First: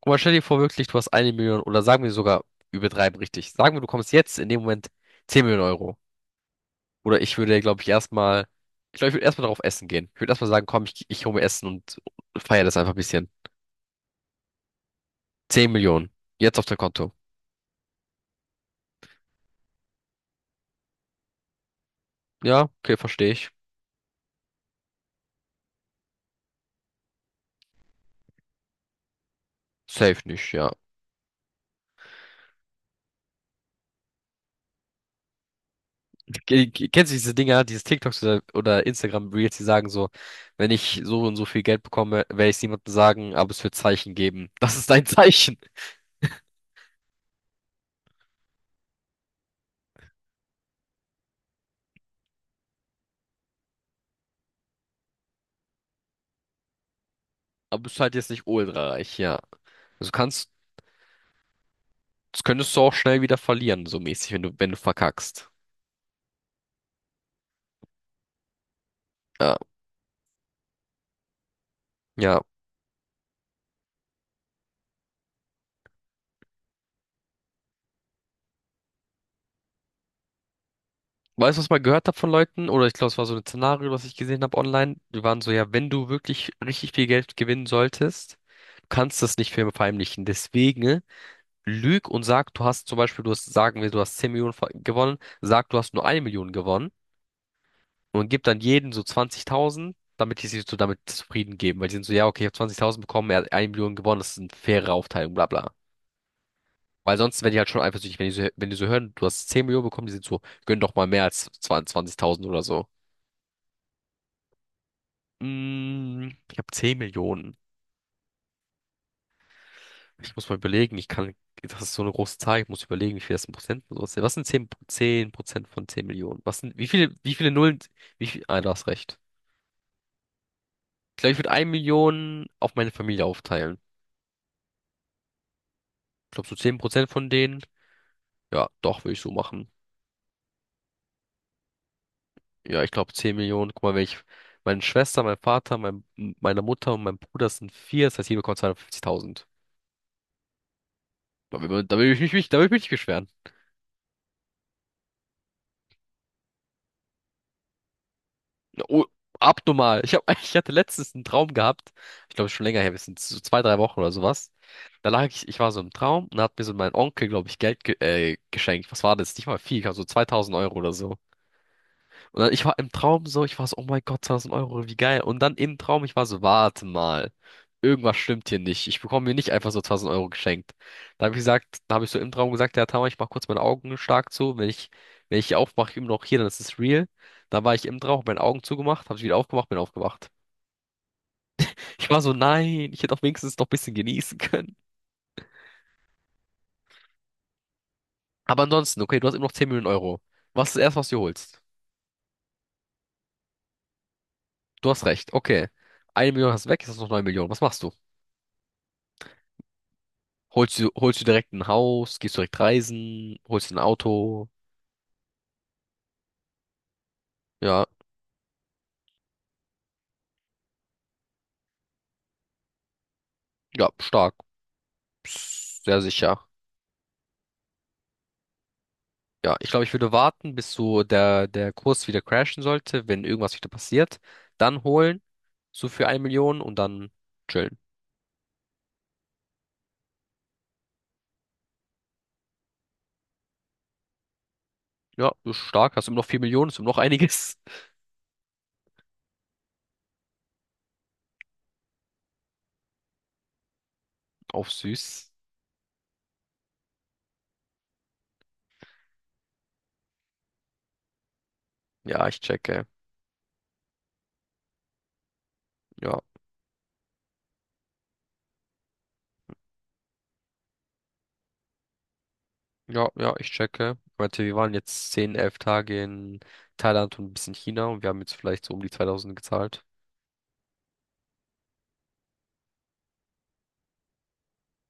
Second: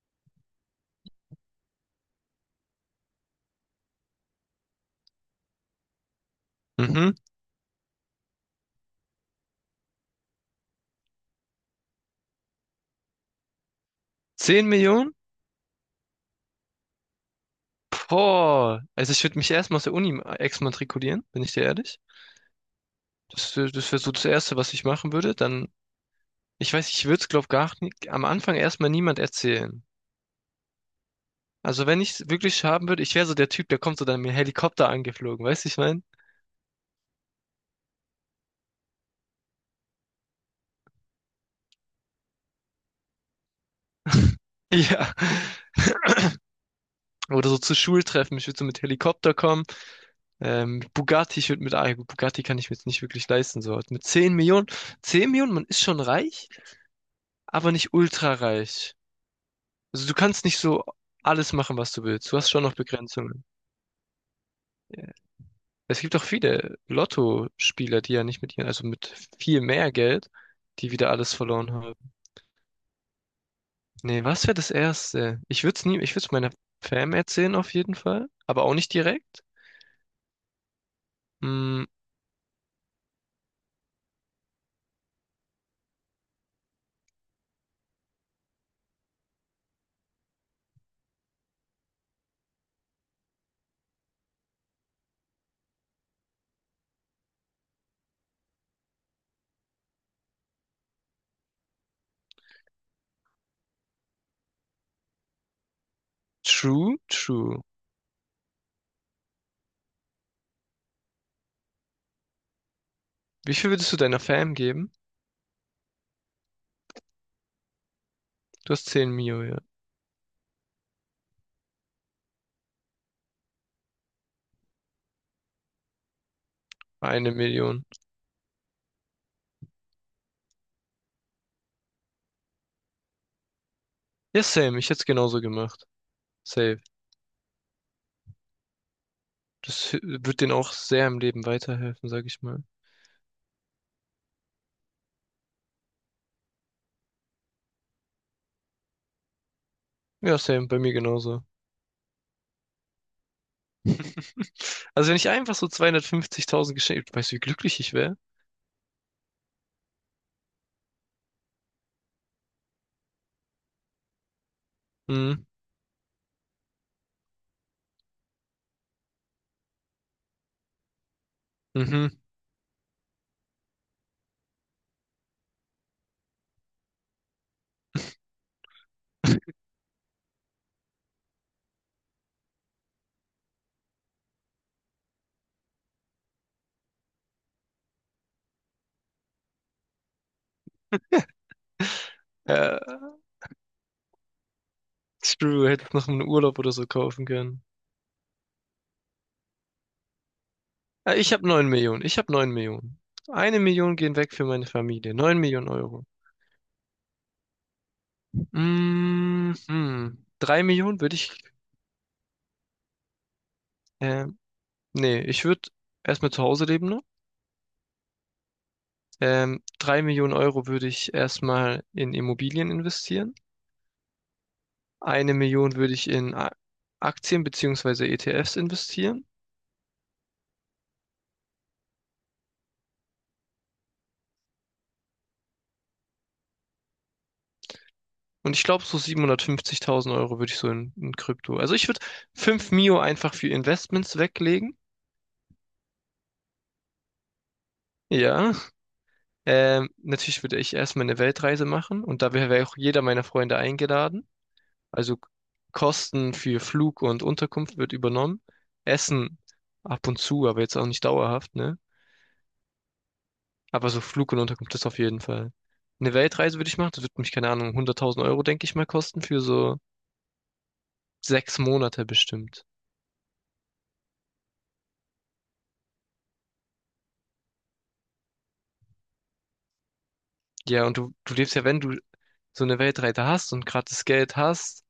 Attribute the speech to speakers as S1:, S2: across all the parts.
S1: Aber stell dir vor, wirklich, du hast eine Million oder sagen wir sogar, übertreiben richtig. Sagen wir, du kommst jetzt in dem Moment 10 Millionen Euro.
S2: Mhm.
S1: Oder ich würde, glaube ich, erstmal, ich glaube, ich würde erstmal darauf essen gehen. Ich würde erstmal sagen, komm, ich hole mir Essen und feiere das einfach ein bisschen.
S2: Zehn Millionen?
S1: 10 Millionen. Jetzt auf dein Konto.
S2: Boah. Also ich würde mich erstmal aus der Uni exmatrikulieren, bin ich dir ehrlich.
S1: Ja, okay, verstehe ich.
S2: Das wäre so das Erste, was ich machen würde. Dann, ich weiß, ich würde es, glaube ich, gar nicht am Anfang erstmal niemand erzählen.
S1: Safe nicht, ja.
S2: Also wenn ich es wirklich haben würde, ich wäre so der Typ, der kommt so dann mit dem Helikopter angeflogen, weißt du, ich mein?
S1: Kennst du diese Dinger, diese TikToks oder Instagram-Reels, die sagen so, wenn ich so und so viel Geld bekomme, werde ich es niemandem sagen, aber es wird Zeichen geben. Das ist dein
S2: Ja.
S1: Zeichen.
S2: Oder so zu Schultreffen, ich würde so mit Helikopter kommen. Mit Bugatti, ich würde mit, ja gut, Bugatti kann ich mir jetzt nicht wirklich leisten, so. Mit 10 Millionen, man ist schon reich, aber
S1: Aber
S2: nicht
S1: es ist halt jetzt
S2: ultra
S1: nicht ultra
S2: reich.
S1: reich, ja.
S2: Also
S1: Also
S2: du kannst
S1: kannst
S2: nicht so alles machen, was du willst. Du
S1: Das
S2: hast schon noch
S1: könntest du auch schnell wieder
S2: Begrenzungen.
S1: verlieren, so mäßig, wenn du,
S2: Ja.
S1: verkackst.
S2: Es gibt auch viele Lottospieler, die ja nicht mit ihren, also mit
S1: Ja,
S2: viel mehr Geld, die wieder alles verloren haben.
S1: ja.
S2: Nee, was wäre das Erste? Ich würde es nie, Ich würde es meiner Fam erzählen auf jeden Fall, aber auch nicht direkt.
S1: Weißt du, was ich mal
S2: Mm,
S1: gehört habe von Leuten? Oder ich glaube, es war so ein Szenario, was ich gesehen habe online. Die waren so, ja, wenn du wirklich richtig viel Geld gewinnen solltest, du kannst das nicht verheimlichen. Deswegen lüg und sag, du hast zum Beispiel, du hast, sagen wir, du hast 10 Millionen gewonnen, sag, du hast nur eine Million gewonnen und gib dann jedem so 20.000, damit die sich so damit zufrieden geben. Weil die sind so, ja, okay, ich habe 20.000 bekommen, er hat eine Million gewonnen, das ist eine faire Aufteilung, bla bla.
S2: true,
S1: Weil sonst werden die
S2: true.
S1: halt schon eifersüchtig, wenn die so hören, du hast 10 Millionen bekommen, die sind so, gönn doch mal mehr als 20.000 oder so.
S2: Wie viel würdest du deiner Fam geben?
S1: Ich habe 10 Millionen.
S2: Du hast 10 Mio, ja.
S1: Ich muss mal überlegen, das ist so eine große Zahl, ich muss überlegen, wie viel das in Prozent und sowas sind. Was sind 10 10% von 10 Millionen? Was sind, wie viele,
S2: Eine
S1: wie viele Nullen,
S2: Million.
S1: du hast recht. Ich glaube, ich würde 1 Million auf meine Familie aufteilen.
S2: Ja, same. Ich hätte es genauso gemacht.
S1: Ich glaube, so 10
S2: Safe.
S1: Prozent von denen, ja, doch, würde ich so machen.
S2: Wird denen auch sehr im Leben weiterhelfen, sag ich mal.
S1: Ja, ich glaube 10 Millionen. Guck mal, wenn ich, meine Schwester, mein Vater, meine Mutter und mein Bruder sind vier, das heißt, jeder bekommt 250.000.
S2: Ja, same. Bei mir genauso.
S1: Da will ich mich nicht beschweren.
S2: Also wenn ich einfach so 250.000 geschenkt, weißt du, wie glücklich ich wäre?
S1: Oh, abnormal. Ich hab, ich hatte letztens einen Traum gehabt. Ich glaube, schon länger her, wir sind so zwei, drei Wochen oder sowas.
S2: Mhm.
S1: Ich war so im Traum und da hat mir so mein Onkel, glaube ich, Geld ge geschenkt. Was war das? Nicht mal viel, ich glaub, so 2000 Euro oder so.
S2: Mhm.
S1: Und dann, ich war im Traum so, ich war so, oh mein Gott, 2000 Euro, wie geil. Und dann im Traum, ich war so, warte mal, irgendwas stimmt hier nicht. Ich bekomme mir nicht einfach so 1000 Euro geschenkt. Da habe ich so im Traum gesagt, ja, Tama, ich mache kurz meine Augen stark zu. Wenn ich aufmache, immer noch hier, dann ist es real. Da war ich im Traum, hab meine Augen zugemacht, habe ich wieder aufgemacht, bin aufgewacht. Ich war so,
S2: Äh,
S1: nein, ich hätte auch wenigstens noch ein bisschen genießen können.
S2: Screw, hätte ich noch einen Urlaub oder so kaufen können.
S1: Aber ansonsten, okay, du hast immer noch 10 Millionen Euro. Was ist das Erste, was du
S2: Ich habe
S1: holst?
S2: neun Millionen. Ich habe 9 Millionen. Eine Million gehen weg für meine
S1: Du hast
S2: Familie.
S1: recht,
S2: 9
S1: okay.
S2: Millionen Euro.
S1: Eine Million hast du weg, jetzt hast du noch 9 Millionen. Was machst du?
S2: Mhm. 3
S1: Holst du,
S2: Millionen würde
S1: holst du
S2: ich.
S1: direkt ein Haus, gehst direkt reisen, holst ein
S2: Ähm,
S1: Auto.
S2: Ich würde erstmal zu Hause leben noch.
S1: Ja,
S2: 3 Millionen Euro würde ich erstmal in Immobilien investieren.
S1: ja, stark.
S2: Eine Million würde
S1: Sehr
S2: ich in
S1: sicher.
S2: Aktien beziehungsweise ETFs investieren.
S1: Ja, ich glaube, ich würde warten, bis so der Kurs wieder crashen sollte, wenn irgendwas wieder passiert. Dann holen, so für eine Million und dann chillen.
S2: Und ich glaube, so 750.000 Euro würde ich so in Krypto. Also ich würde 5 Mio einfach für Investments weglegen.
S1: Ja, ist stark. Hast immer noch 4 Millionen, ist immer noch einiges.
S2: Ja. Natürlich würde ich erstmal eine Weltreise machen und da wäre wär auch jeder meiner Freunde eingeladen.
S1: Auf
S2: Also
S1: süß.
S2: Kosten für Flug und Unterkunft wird übernommen. Essen ab und zu, aber jetzt auch nicht dauerhaft, ne?
S1: Ja, ich checke.
S2: Aber so Flug und Unterkunft ist auf jeden Fall. Eine
S1: Ja,
S2: Weltreise würde ich machen. Das wird mich, keine Ahnung, 100.000 Euro, denke ich mal, kosten für so sechs Monate bestimmt.
S1: ja, ja, ich checke. Ich meinte, wir waren jetzt 10 11 Tage in Thailand und ein bisschen China und wir haben jetzt vielleicht so um die 2000 gezahlt.
S2: Ja, und du lebst ja, wenn du so eine Weltreise hast und gerade das Geld hast,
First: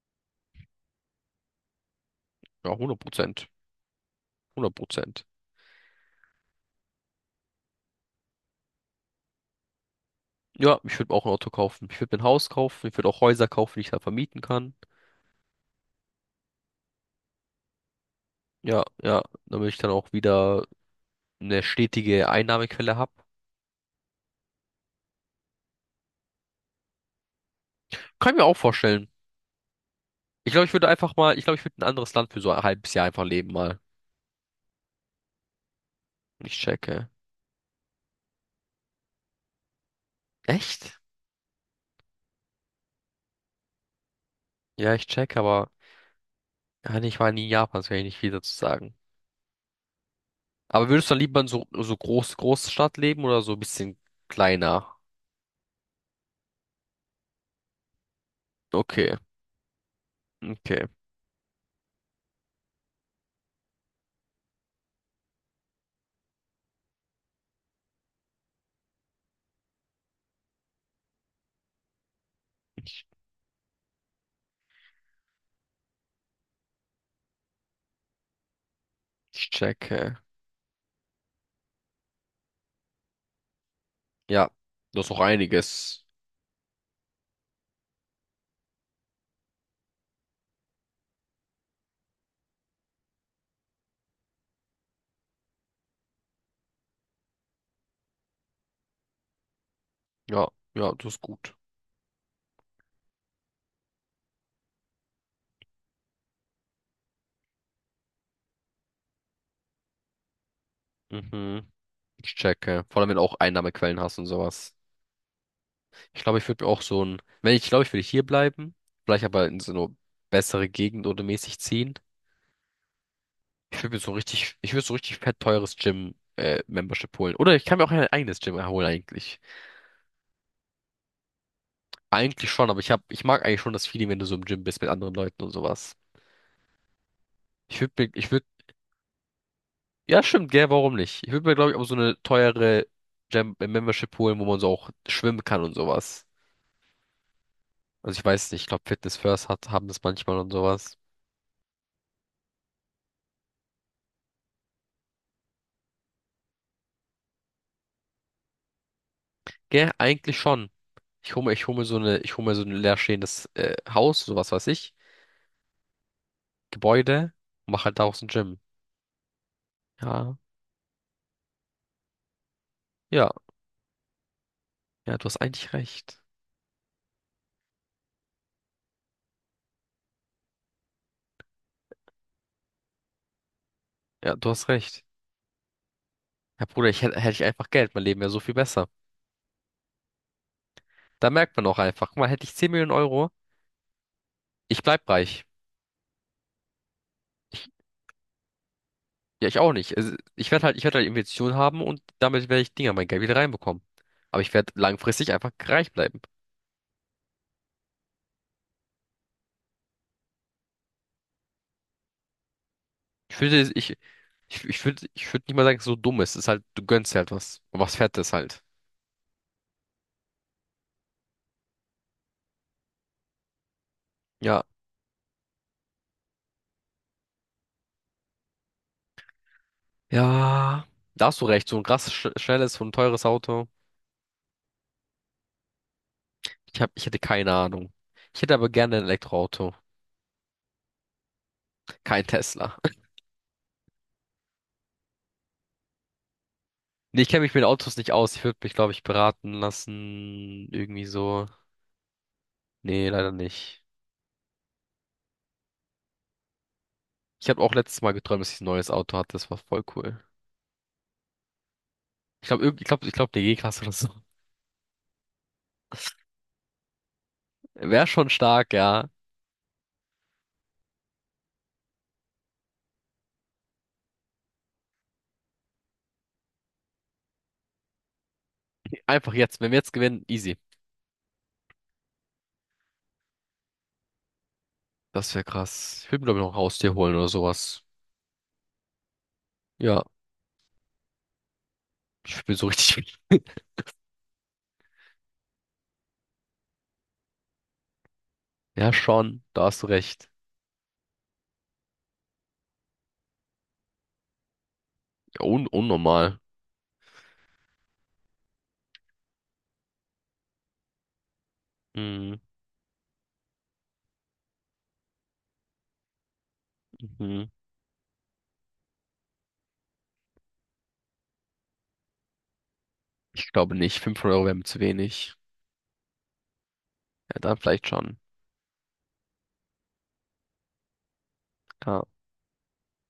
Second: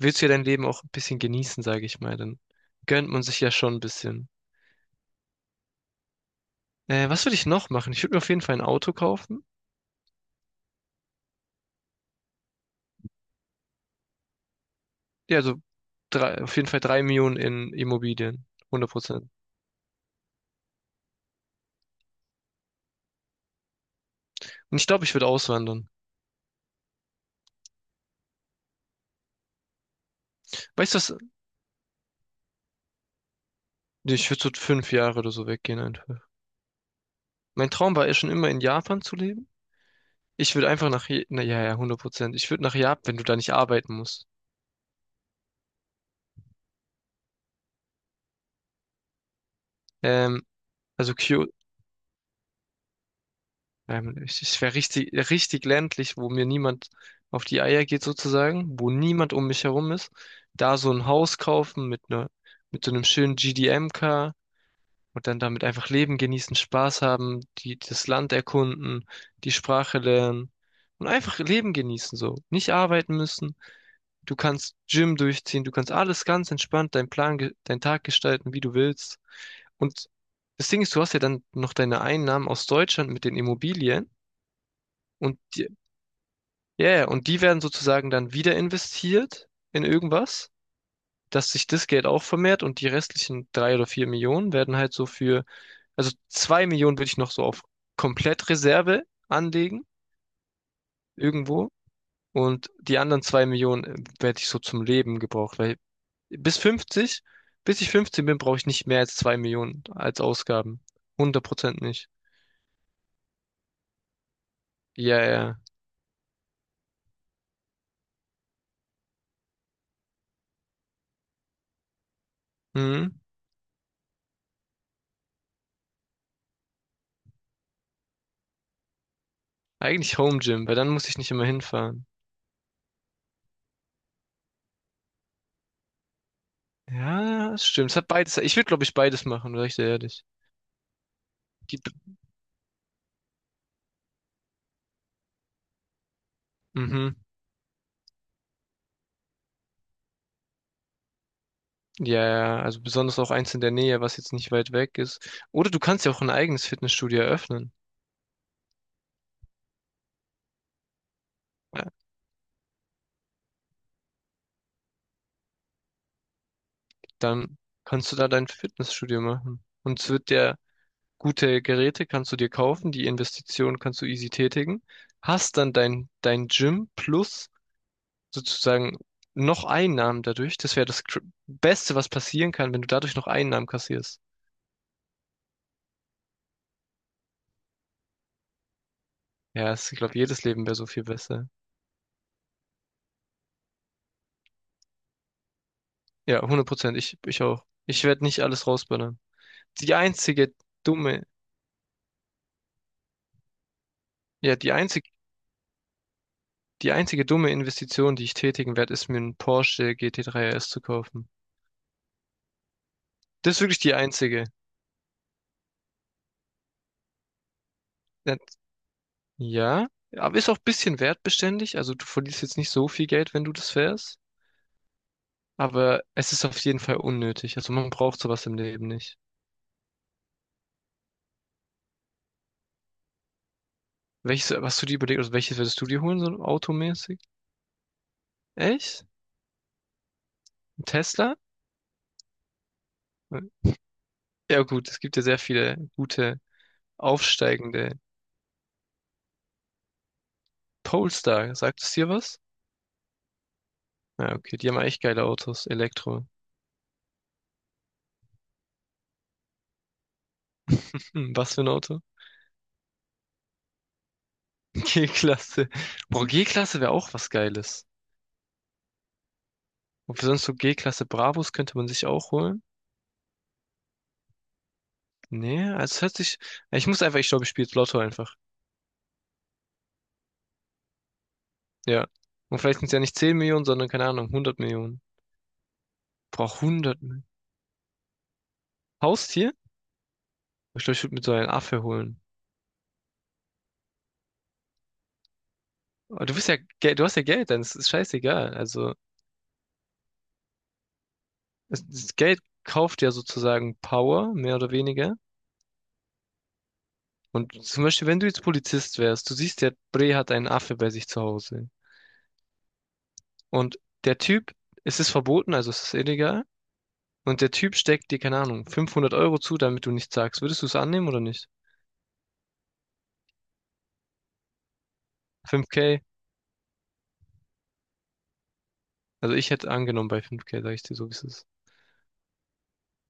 S2: willst du ja dein Leben auch ein bisschen genießen, sage ich mal. Dann
S1: Ja, hundert
S2: gönnt man sich
S1: Prozent.
S2: ja schon ein bisschen.
S1: Hundert Prozent.
S2: Was würde ich noch machen? Ich würde mir auf jeden Fall ein Auto kaufen.
S1: Ja, ich würde auch ein Auto kaufen. Ich würde mir ein Haus kaufen. Ich würde auch Häuser kaufen, die ich dann vermieten kann.
S2: Ja, also auf jeden Fall drei Millionen in Immobilien.
S1: Ja,
S2: 100
S1: ja,
S2: Prozent.
S1: damit ich dann auch wieder eine stetige Einnahmequelle habe.
S2: Und ich glaube, ich würde auswandern.
S1: Kann ich mir auch vorstellen. Ich glaube, ich würde
S2: Weißt du was?
S1: einfach mal, ich glaube, ich würde ein anderes Land für so ein halbes Jahr einfach leben mal.
S2: Nee, ich würde so fünf Jahre oder so weggehen einfach.
S1: Ich checke.
S2: Mein Traum war ja schon immer in Japan zu leben. Ich würde einfach
S1: Echt?
S2: nach, Je- na ja, Ja, 100%. Ich würde nach Japan, wenn du da nicht arbeiten musst.
S1: Ja, ich checke, aber ja, nee, ich war nie in Japan, das kann ich nicht viel dazu sagen.
S2: Ähm,
S1: Aber würdest
S2: also
S1: du dann lieber in
S2: Kyoto.
S1: so Großstadt leben oder so ein bisschen
S2: Ich wäre
S1: kleiner?
S2: richtig, richtig ländlich, wo mir niemand auf die Eier geht sozusagen, wo
S1: Okay,
S2: niemand um mich herum ist. Da
S1: okay.
S2: so ein Haus kaufen mit ne, mit so einem schönen GDM-Car und dann damit einfach leben, genießen, Spaß haben, das Land erkunden, die Sprache lernen und einfach Leben genießen so. Nicht
S1: Ich,
S2: arbeiten müssen. Du kannst Gym durchziehen, du kannst alles ganz entspannt, deinen Tag gestalten, wie du willst.
S1: ich
S2: Und
S1: checke.
S2: das Ding ist, du hast ja dann noch deine Einnahmen aus Deutschland mit den Immobilien.
S1: Ja, das ist auch
S2: Und die,
S1: einiges.
S2: ja, ja, und die werden sozusagen dann wieder investiert in irgendwas, dass sich das Geld auch vermehrt, und die restlichen drei oder vier Millionen werden halt so für, also zwei Millionen würde ich noch so auf Komplettreserve anlegen,
S1: Ja, ja, das ist gut.
S2: irgendwo. Und die anderen zwei Millionen werde ich so zum Leben gebraucht, weil bis 50, bis ich 15 bin, brauche ich nicht mehr als zwei Millionen als Ausgaben.
S1: Mhm.
S2: 100% nicht.
S1: Ich checke. Vor allem, wenn du auch Einnahmequellen hast und sowas.
S2: Ja, ja.
S1: Ich glaube, ich würde mir auch so ein, wenn ich glaube, ich würde hier bleiben, vielleicht aber in so eine bessere Gegend oder mäßig ziehen.
S2: Hm?
S1: Ich würde so richtig fett teures Gym, Membership holen. Oder ich kann mir auch ein eigenes Gym holen eigentlich.
S2: Eigentlich Home Gym, weil dann muss ich nicht immer hinfahren.
S1: Eigentlich schon, aber ich mag eigentlich schon das Feeling, wenn du so im Gym bist mit anderen Leuten und sowas.
S2: Ja, das
S1: Ich
S2: stimmt.
S1: würde
S2: Es hat
S1: mir, ich
S2: beides.
S1: würde,
S2: Ich würde, glaube ich, beides machen, sag ich dir
S1: Ja,
S2: ehrlich.
S1: stimmt, gell, warum nicht? Ich würde mir, glaube ich,
S2: Die,
S1: auch so eine teure Gym, Membership holen, wo man so auch schwimmen kann und sowas.
S2: mhm.
S1: Also ich weiß nicht, ich glaube Fitness First haben das manchmal und sowas.
S2: Ja. Also besonders auch eins in der Nähe, was jetzt nicht weit weg ist. Oder du kannst ja auch ein eigenes Fitnessstudio eröffnen.
S1: Gell, eigentlich schon.
S2: Ja,
S1: Ich hole mir so ein leerstehendes Haus, sowas weiß ich, Gebäude
S2: dann
S1: und mache halt
S2: kannst du
S1: daraus ein
S2: da dein
S1: Gym.
S2: Fitnessstudio machen. Und es wird
S1: Ja,
S2: dir gute Geräte kannst du dir kaufen, die
S1: ja,
S2: Investition kannst du easy tätigen.
S1: ja, du hast
S2: Hast
S1: eigentlich
S2: dann dein,
S1: recht.
S2: dein Gym plus sozusagen noch Einnahmen dadurch. Das wäre das Beste, was passieren kann, wenn du dadurch noch Einnahmen kassierst.
S1: Ja, du hast recht. Ja, Bruder, hätte ich einfach Geld, mein Leben wäre so viel besser.
S2: Ich glaube, jedes Leben wäre so viel
S1: Da
S2: besser.
S1: merkt man auch einfach, guck mal, hätte ich 10 Millionen Euro, ich bleib reich.
S2: Ja, hundert Prozent. Ich auch.
S1: Ich,
S2: Ich werde nicht alles rausballern.
S1: ja, ich auch
S2: Die
S1: nicht. Also, ich
S2: einzige
S1: werde halt, ich werde halt
S2: dumme,
S1: Investitionen haben und damit werde ich Dinger mein Geld wieder reinbekommen. Aber ich
S2: ja,
S1: werde
S2: die einzig,
S1: langfristig einfach reich bleiben.
S2: Die einzige dumme Investition, die ich tätigen werde, ist mir einen Porsche GT3 RS zu kaufen.
S1: Ich
S2: Das ist
S1: würde,
S2: wirklich die
S1: ich,
S2: einzige.
S1: ich, ich würde nicht mal sagen, dass es so dumm ist. Es ist halt, du gönnst dir halt was. Und was Fettes halt.
S2: Ja, ja, aber ist auch ein bisschen wertbeständig. Also du verlierst jetzt nicht so viel Geld, wenn du das fährst.
S1: Ja.
S2: Aber es ist auf jeden Fall unnötig. Also man braucht sowas im Leben nicht.
S1: Ja. Da hast du recht. So ein krass schnelles und teures Auto.
S2: Welches, hast du dir überlegt, also welches würdest du dir holen, so
S1: Ich hätte
S2: automäßig?
S1: keine Ahnung. Ich hätte aber gerne ein
S2: Echt?
S1: Elektroauto.
S2: Ein Tesla?
S1: Kein Tesla.
S2: Ja gut, es gibt ja sehr viele gute
S1: Nee, ich kenne mich mit
S2: aufsteigende
S1: Autos nicht aus. Ich würde mich, glaube ich, beraten lassen. Irgendwie so.
S2: Polestar, sagt es dir was?
S1: Nee, leider nicht.
S2: Ja, okay, die haben echt geile Autos. Elektro.
S1: Ich habe auch letztes Mal geträumt, dass ich ein neues Auto hatte. Das war voll cool.
S2: Hm, was für ein Auto?
S1: Ich glaube, eine G-Klasse oder so.
S2: G-Klasse. Boah, G-Klasse wäre auch was Geiles.
S1: Wäre schon stark, ja.
S2: Ob wir sonst so G-Klasse Bravos könnte man sich auch holen? Nee, also es hört sich. Ich muss einfach, ich glaube, ich spiele jetzt Lotto einfach.
S1: Einfach jetzt. Wenn wir jetzt gewinnen, easy.
S2: Ja. Und vielleicht sind es ja nicht 10 Millionen, sondern keine Ahnung, hundert Millionen.
S1: Das wäre krass. Ich würde mir, glaube ich, noch ein
S2: Brauch
S1: Haustier
S2: hundert
S1: holen
S2: Millionen.
S1: oder sowas.
S2: Haustier?
S1: Ja,
S2: Ich glaube, ich würde mir so einen Affe holen.
S1: ich bin so richtig.
S2: Aber du bist ja, du hast ja Geld, dann ist es scheißegal.
S1: Ja,
S2: Also,
S1: schon, da hast du recht.
S2: das Geld kauft ja sozusagen Power, mehr oder weniger.
S1: Ja, un unnormal.
S2: Und zum Beispiel, wenn du jetzt Polizist wärst, du siehst, der Bre hat einen Affe bei sich zu Hause.
S1: Mhm.
S2: Und der Typ, es ist verboten, also es ist illegal. Und
S1: Mhm.
S2: der Typ steckt dir, keine Ahnung, 500 Euro zu, damit du nichts sagst. Würdest du es annehmen oder nicht?
S1: Ich glaube nicht. 500 Euro wären mir zu wenig.
S2: 5K?
S1: Ja, dann vielleicht schon.
S2: Also ich hätte angenommen bei 5K, sag ich dir so, wie es ist.
S1: Ja.